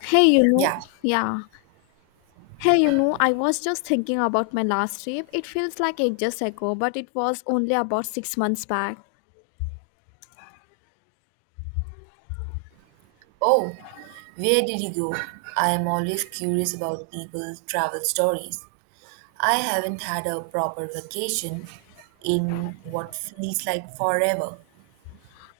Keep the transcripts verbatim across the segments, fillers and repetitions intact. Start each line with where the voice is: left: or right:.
left: Hey, you know,
right: Yeah.
left: yeah. Hey, you know, I was just thinking about my last trip. It feels like ages ago, but it was only about six months back.
right: Oh, where did he go? I am always curious about people's travel stories. I haven't had a proper vacation in what feels like forever.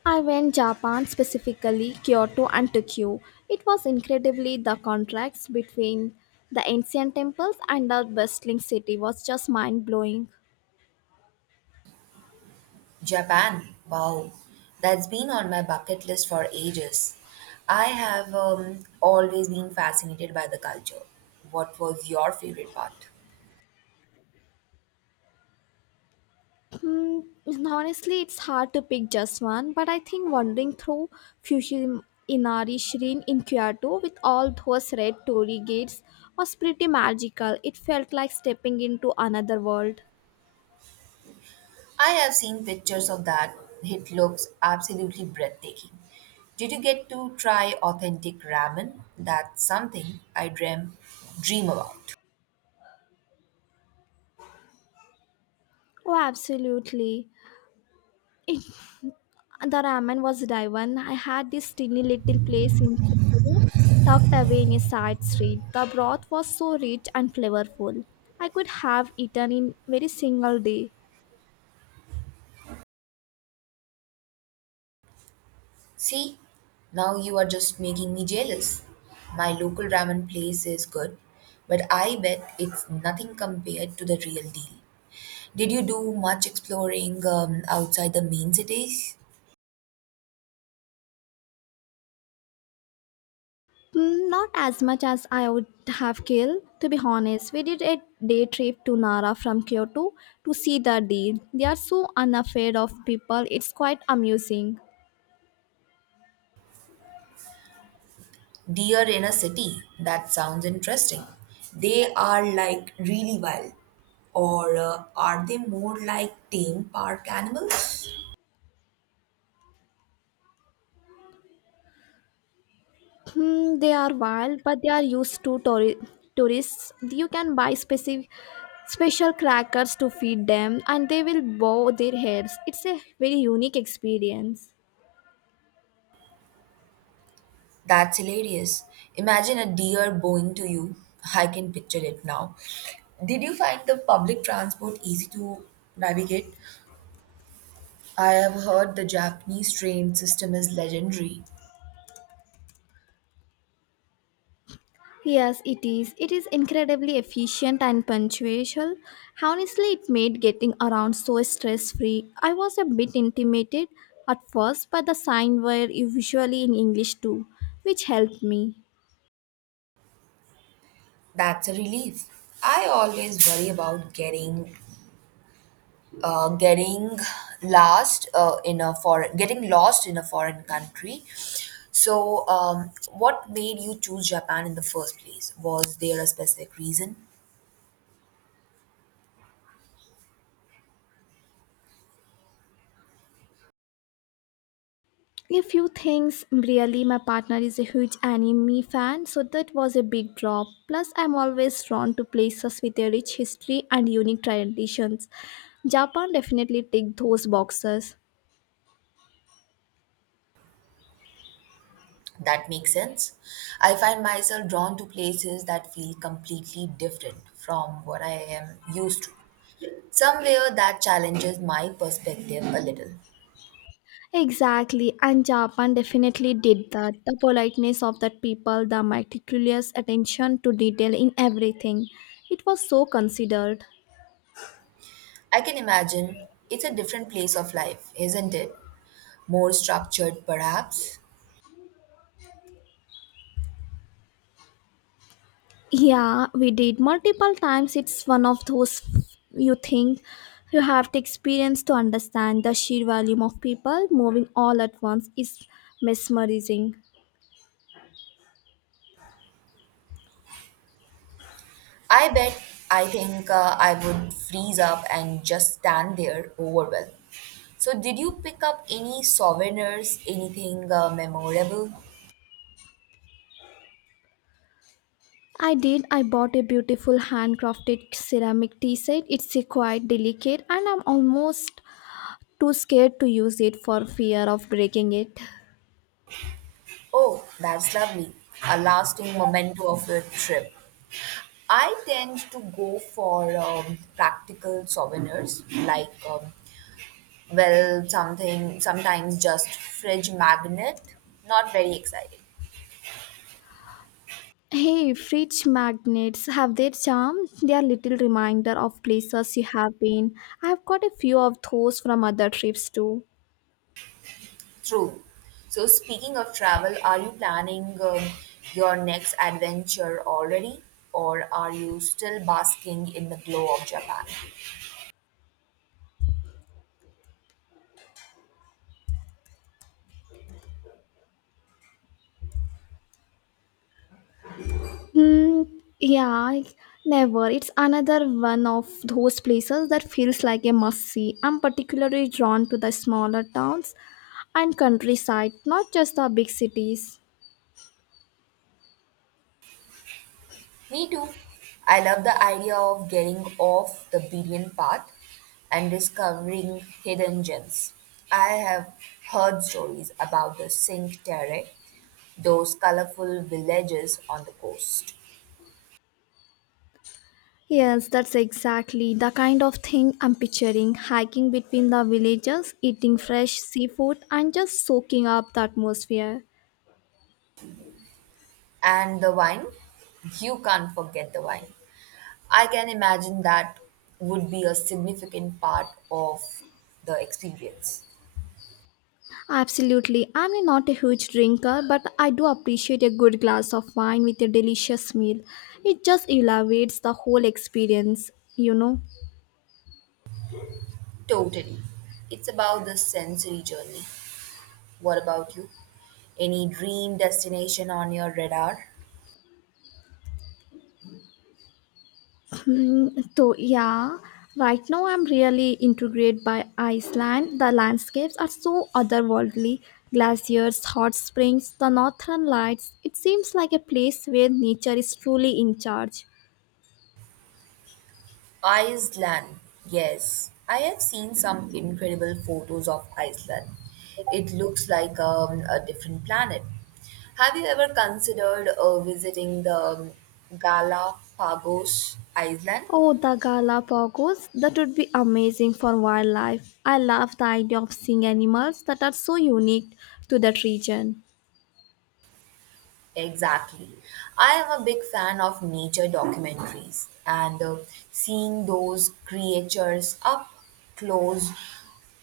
left: I went Japan specifically Kyoto and Tokyo. It was incredibly the contrast between the ancient temples and the bustling city was just mind blowing.
right: Japan. Wow. That's been on my bucket list for ages. I have um, always been fascinated by the culture. What was your favorite part?
left: Hmm, Honestly, it's hard to pick just one, but I think wandering through Fushimi Shrine in Kyoto with all those red torii gates was pretty magical. It felt like stepping into another world.
right: I have seen pictures of that. It looks absolutely breathtaking. Did you get to try authentic ramen? That's something I dream dream about.
left: Oh, absolutely. The ramen was divine. I had this tiny little place in Tokyo, tucked away in a side street. The broth was so rich and flavorful. I could have eaten in very single day.
right: See, now you are just making me jealous. My local ramen place is good, but I bet it's nothing compared to the real deal. Did you do much exploring um, outside the main cities?
left: Mm, Not as much as I would have killed, to be honest. We did a day trip to Nara from Kyoto to see the deer. They are so unafraid of people, it's quite amusing.
right: Deer in a city. That sounds interesting. They are like really wild. Or uh, are they more like tame park animals?
left: Hmm, they are wild, but they are used to touri- tourists. You can buy specific, special crackers to feed them, and they will bow their heads. It's a very unique experience.
right: That's hilarious. Imagine a deer bowing to you. I can picture it now. Did you find the public transport easy to navigate? I have heard the Japanese train system is legendary.
left: Yes, it is. It is incredibly efficient and punctual. Honestly, it made getting around so stress free. I was a bit intimidated at first, but the signs, were usually in English too, which helped me.
right: That's a relief. I always worry about getting uh, getting last uh, in a foreign getting lost in a foreign country, so um, what made you choose Japan in the first place? Was there a specific reason?
left: A few things really, my partner is a huge anime fan, so that was a big drop. Plus, I'm always drawn to places with a rich history and unique traditions. Japan definitely ticked those boxes.
right: That makes sense. I find myself drawn to places that feel completely different from what I am used to, somewhere that challenges my perspective a little.
left: Exactly, and Japan definitely did that. The politeness of that people, the meticulous attention to detail in everything. It was so considered.
right: I can imagine it's a different place of life, isn't it? More structured perhaps.
left: Yeah, we did multiple times. It's one of those you think you have to experience to understand the sheer volume of people moving all at once is mesmerizing.
right: I bet. I think uh, I would freeze up and just stand there overwhelmed. So, did you pick up any souvenirs, anything uh, memorable?
left: I did. I bought a beautiful handcrafted ceramic tea set. It's a quite delicate and I'm almost too scared to use it for fear of breaking it.
right: Oh, that's lovely. A lasting memento of your trip. I tend to go for um, practical souvenirs, like, um, well, something, sometimes just fridge magnet. Not very exciting.
left: Hey, fridge magnets have their charm. They are little reminder of places you have been. I've got a few of those from other trips too.
right: True. So, speaking of travel, are you planning um, your next adventure already, or are you still basking in the glow of Japan?
left: Hmm, yeah, never. It's another one of those places that feels like a must see. I'm particularly drawn to the smaller towns and countryside, not just the big cities.
right: Me too. I love the idea of getting off the beaten path and discovering hidden gems. I have heard stories about the Cinque Terre, those colorful villages on the coast,
left: Yes, that's exactly the kind of thing I'm picturing hiking between the villages, eating fresh seafood, and just soaking up the atmosphere.
right: and the wine. You can't forget the wine. I can imagine that would be a significant part of the experience.
left: Absolutely, I'm not a huge drinker, but I do appreciate a good glass of wine with a delicious meal. It just elevates the whole experience, you know.
right: Totally. It's about the sensory journey. What about you? Any dream destination on your radar?
left: Mm, so yeah, right now I'm really intrigued by Iceland. The landscapes are so otherworldly. Glaciers, hot springs, the northern lights. It seems like a place where nature is truly in charge.
right: Iceland. Yes, I have seen some incredible photos of Iceland. It looks like um, a different planet. Have you ever considered uh, visiting the um, Galapagos Island?
left: Oh, the Galapagos, that would be amazing for wildlife. I love the idea of seeing animals that are so unique to that region.
right: Exactly. I am a big fan of nature documentaries, and uh, seeing those creatures up close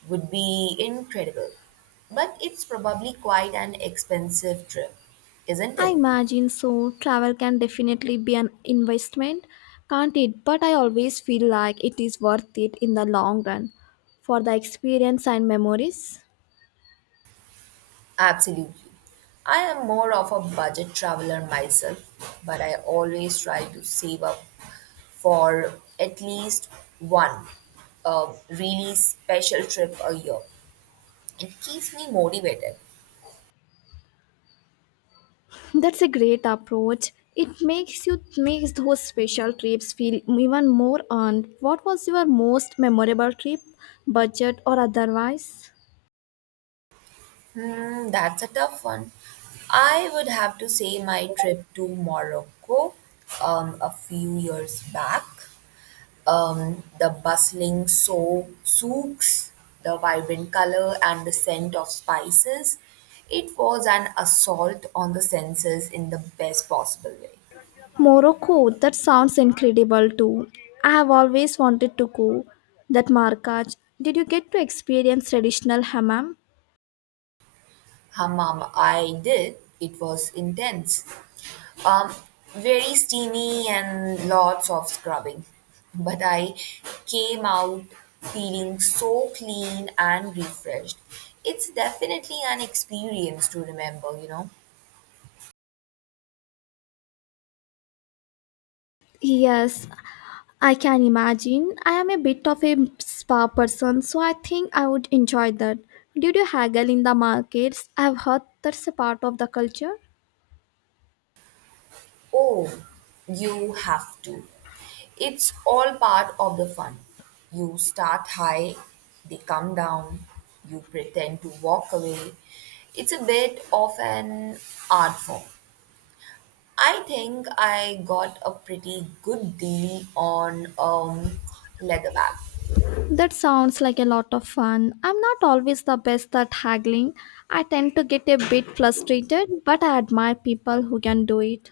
right: would be incredible. But it's probably quite an expensive trip, isn't
left: I
right: it?
left: imagine so. Travel can definitely be an investment, can't it? But I always feel like it is worth it in the long run for the experience and memories.
right: Absolutely. I am more of a budget traveler myself, but I always try to save up for at least one uh, really special trip a year. It keeps me motivated.
left: That's a great approach. It makes you makes those special trips feel even more earned. What was your most memorable trip, budget or otherwise?
right: Hmm, that's a tough one. I would have to say my trip to Morocco um, a few years back. Um, the bustling so- souks, the vibrant color, and the scent of spices. It was an assault on the senses in the best possible way.
left: Morocco, that sounds incredible too. I have always wanted to go. That markaj. Did you get to experience traditional hammam?
right: Hammam, I did, it was intense. Um, Very steamy and lots of scrubbing. But I came out feeling so clean and refreshed. It's definitely an experience to remember, you know.
left: Yes, I can imagine. I am a bit of a spa person, so I think I would enjoy that. Did you haggle in the markets? I've heard that's a part of the culture.
right: Oh, you have to. It's all part of the fun. You start high, they come down, you pretend to walk away. It's a bit of an art form. I think I got a pretty good deal on um, leather bag.
left: That sounds like a lot of fun. I'm not always the best at haggling. I tend to get a bit frustrated, but I admire people who can do it.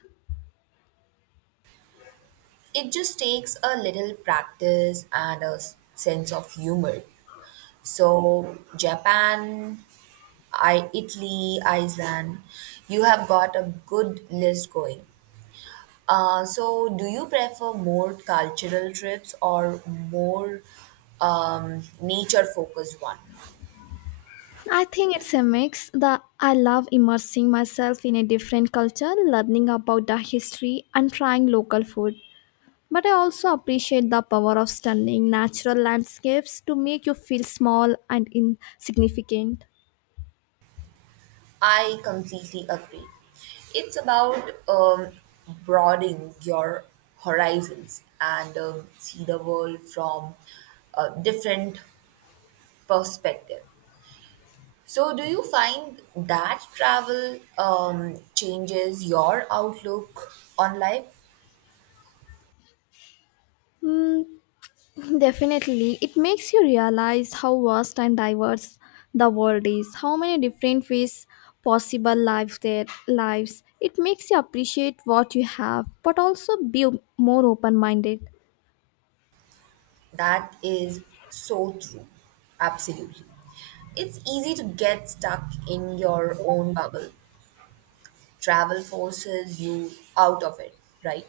right: It just takes a little practice and a s- sense of humor. So, Japan, I, Italy, Iceland, you have got a good list going. Uh, so, do you prefer more cultural trips or more um, nature focused one?
left: I think it's a mix. The I love immersing myself in a different culture, learning about the history and trying local food. But I also appreciate the power of stunning natural landscapes to make you feel small and insignificant.
right: I completely agree. It's about um, broadening your horizons and um, see the world from a different perspective. So, do you find that travel um, changes your outlook on life?
left: Mm, definitely, it makes you realize how vast and diverse the world is, how many different ways possible lives there lives. It makes you appreciate what you have, but also be more open-minded.
right: That is so true. Absolutely. It's easy to get stuck in your own bubble, travel forces you out of it, right?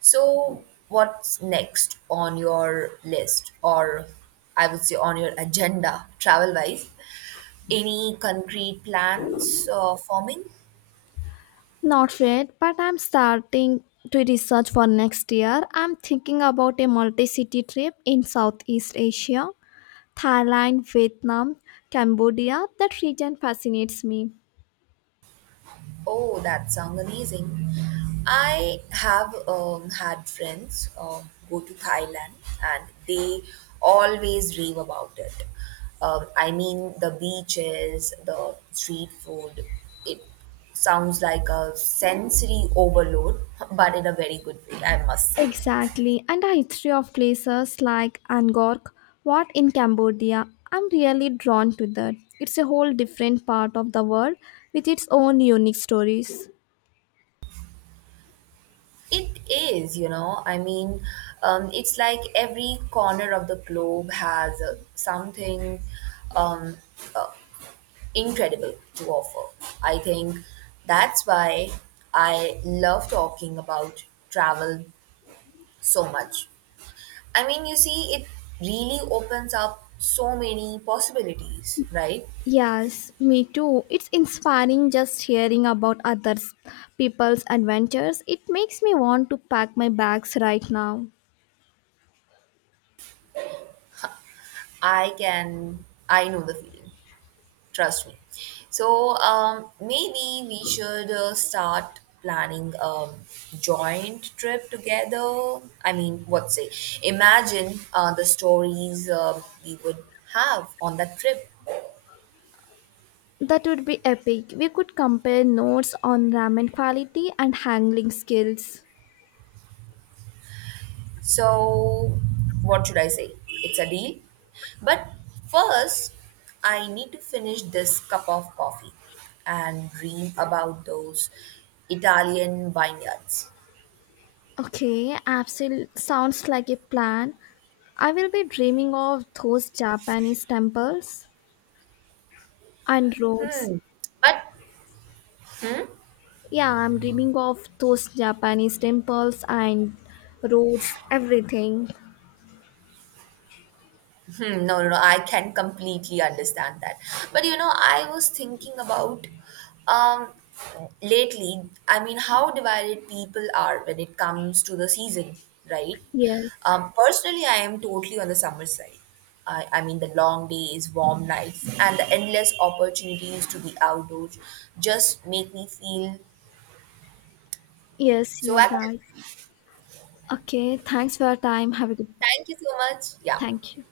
right: So, what's next on your list, or I would say on your agenda, travel wise? Any concrete plans uh, forming?
left: Not yet, but I'm starting to research for next year. I'm thinking about a multi-city trip in Southeast Asia. Thailand, Vietnam, Cambodia, that region fascinates me.
right: Oh, that sounds amazing. I have um, had friends uh, go to Thailand, and they always rave about it. Um, I mean, the beaches, the street food, it sounds like a sensory overload, but in a very good way, I must say.
left: Exactly, and the history of places like Angkor Wat in Cambodia, I'm really drawn to that. It's a whole different part of the world with its own unique stories.
right: It is, you know, I mean, um, it's like every corner of the globe has uh, something um, uh, incredible to offer. I think that's why I love talking about travel so much. I mean, you see, it really opens up so many possibilities, right?
left: Yes, me too. It's inspiring just hearing about others people's adventures. It makes me want to pack my bags right now.
right: I can, I know the feeling, trust me. So um, maybe we should uh, start planning a joint trip together. I mean, what say? Imagine uh, the stories uh, we would have on that trip.
left: That would be epic. We could compare notes on ramen quality and handling skills.
right: So, what should I say? It's a deal. But first, I need to finish this cup of coffee and dream about those Italian vineyards.
left: Okay, absolutely sounds like a plan. I will be dreaming of those Japanese temples and roads.
right: Hmm. But
left: Yeah, I'm dreaming of those Japanese temples and roads, everything.
right: Hmm, no, no, no. I can completely understand that. But you know, I was thinking about um lately, I mean, how divided people are when it comes to the season, right?
left: Yes,
right: Um, personally, I am totally on the summer side. I, I mean, the long days, warm nights, and the endless opportunities to be outdoors just make me feel
left: yes,
right: so
left: you're
right: active.
left: right. Okay, thanks for your time. Have a good.
right: Thank you so much. Yeah.
left: Thank you.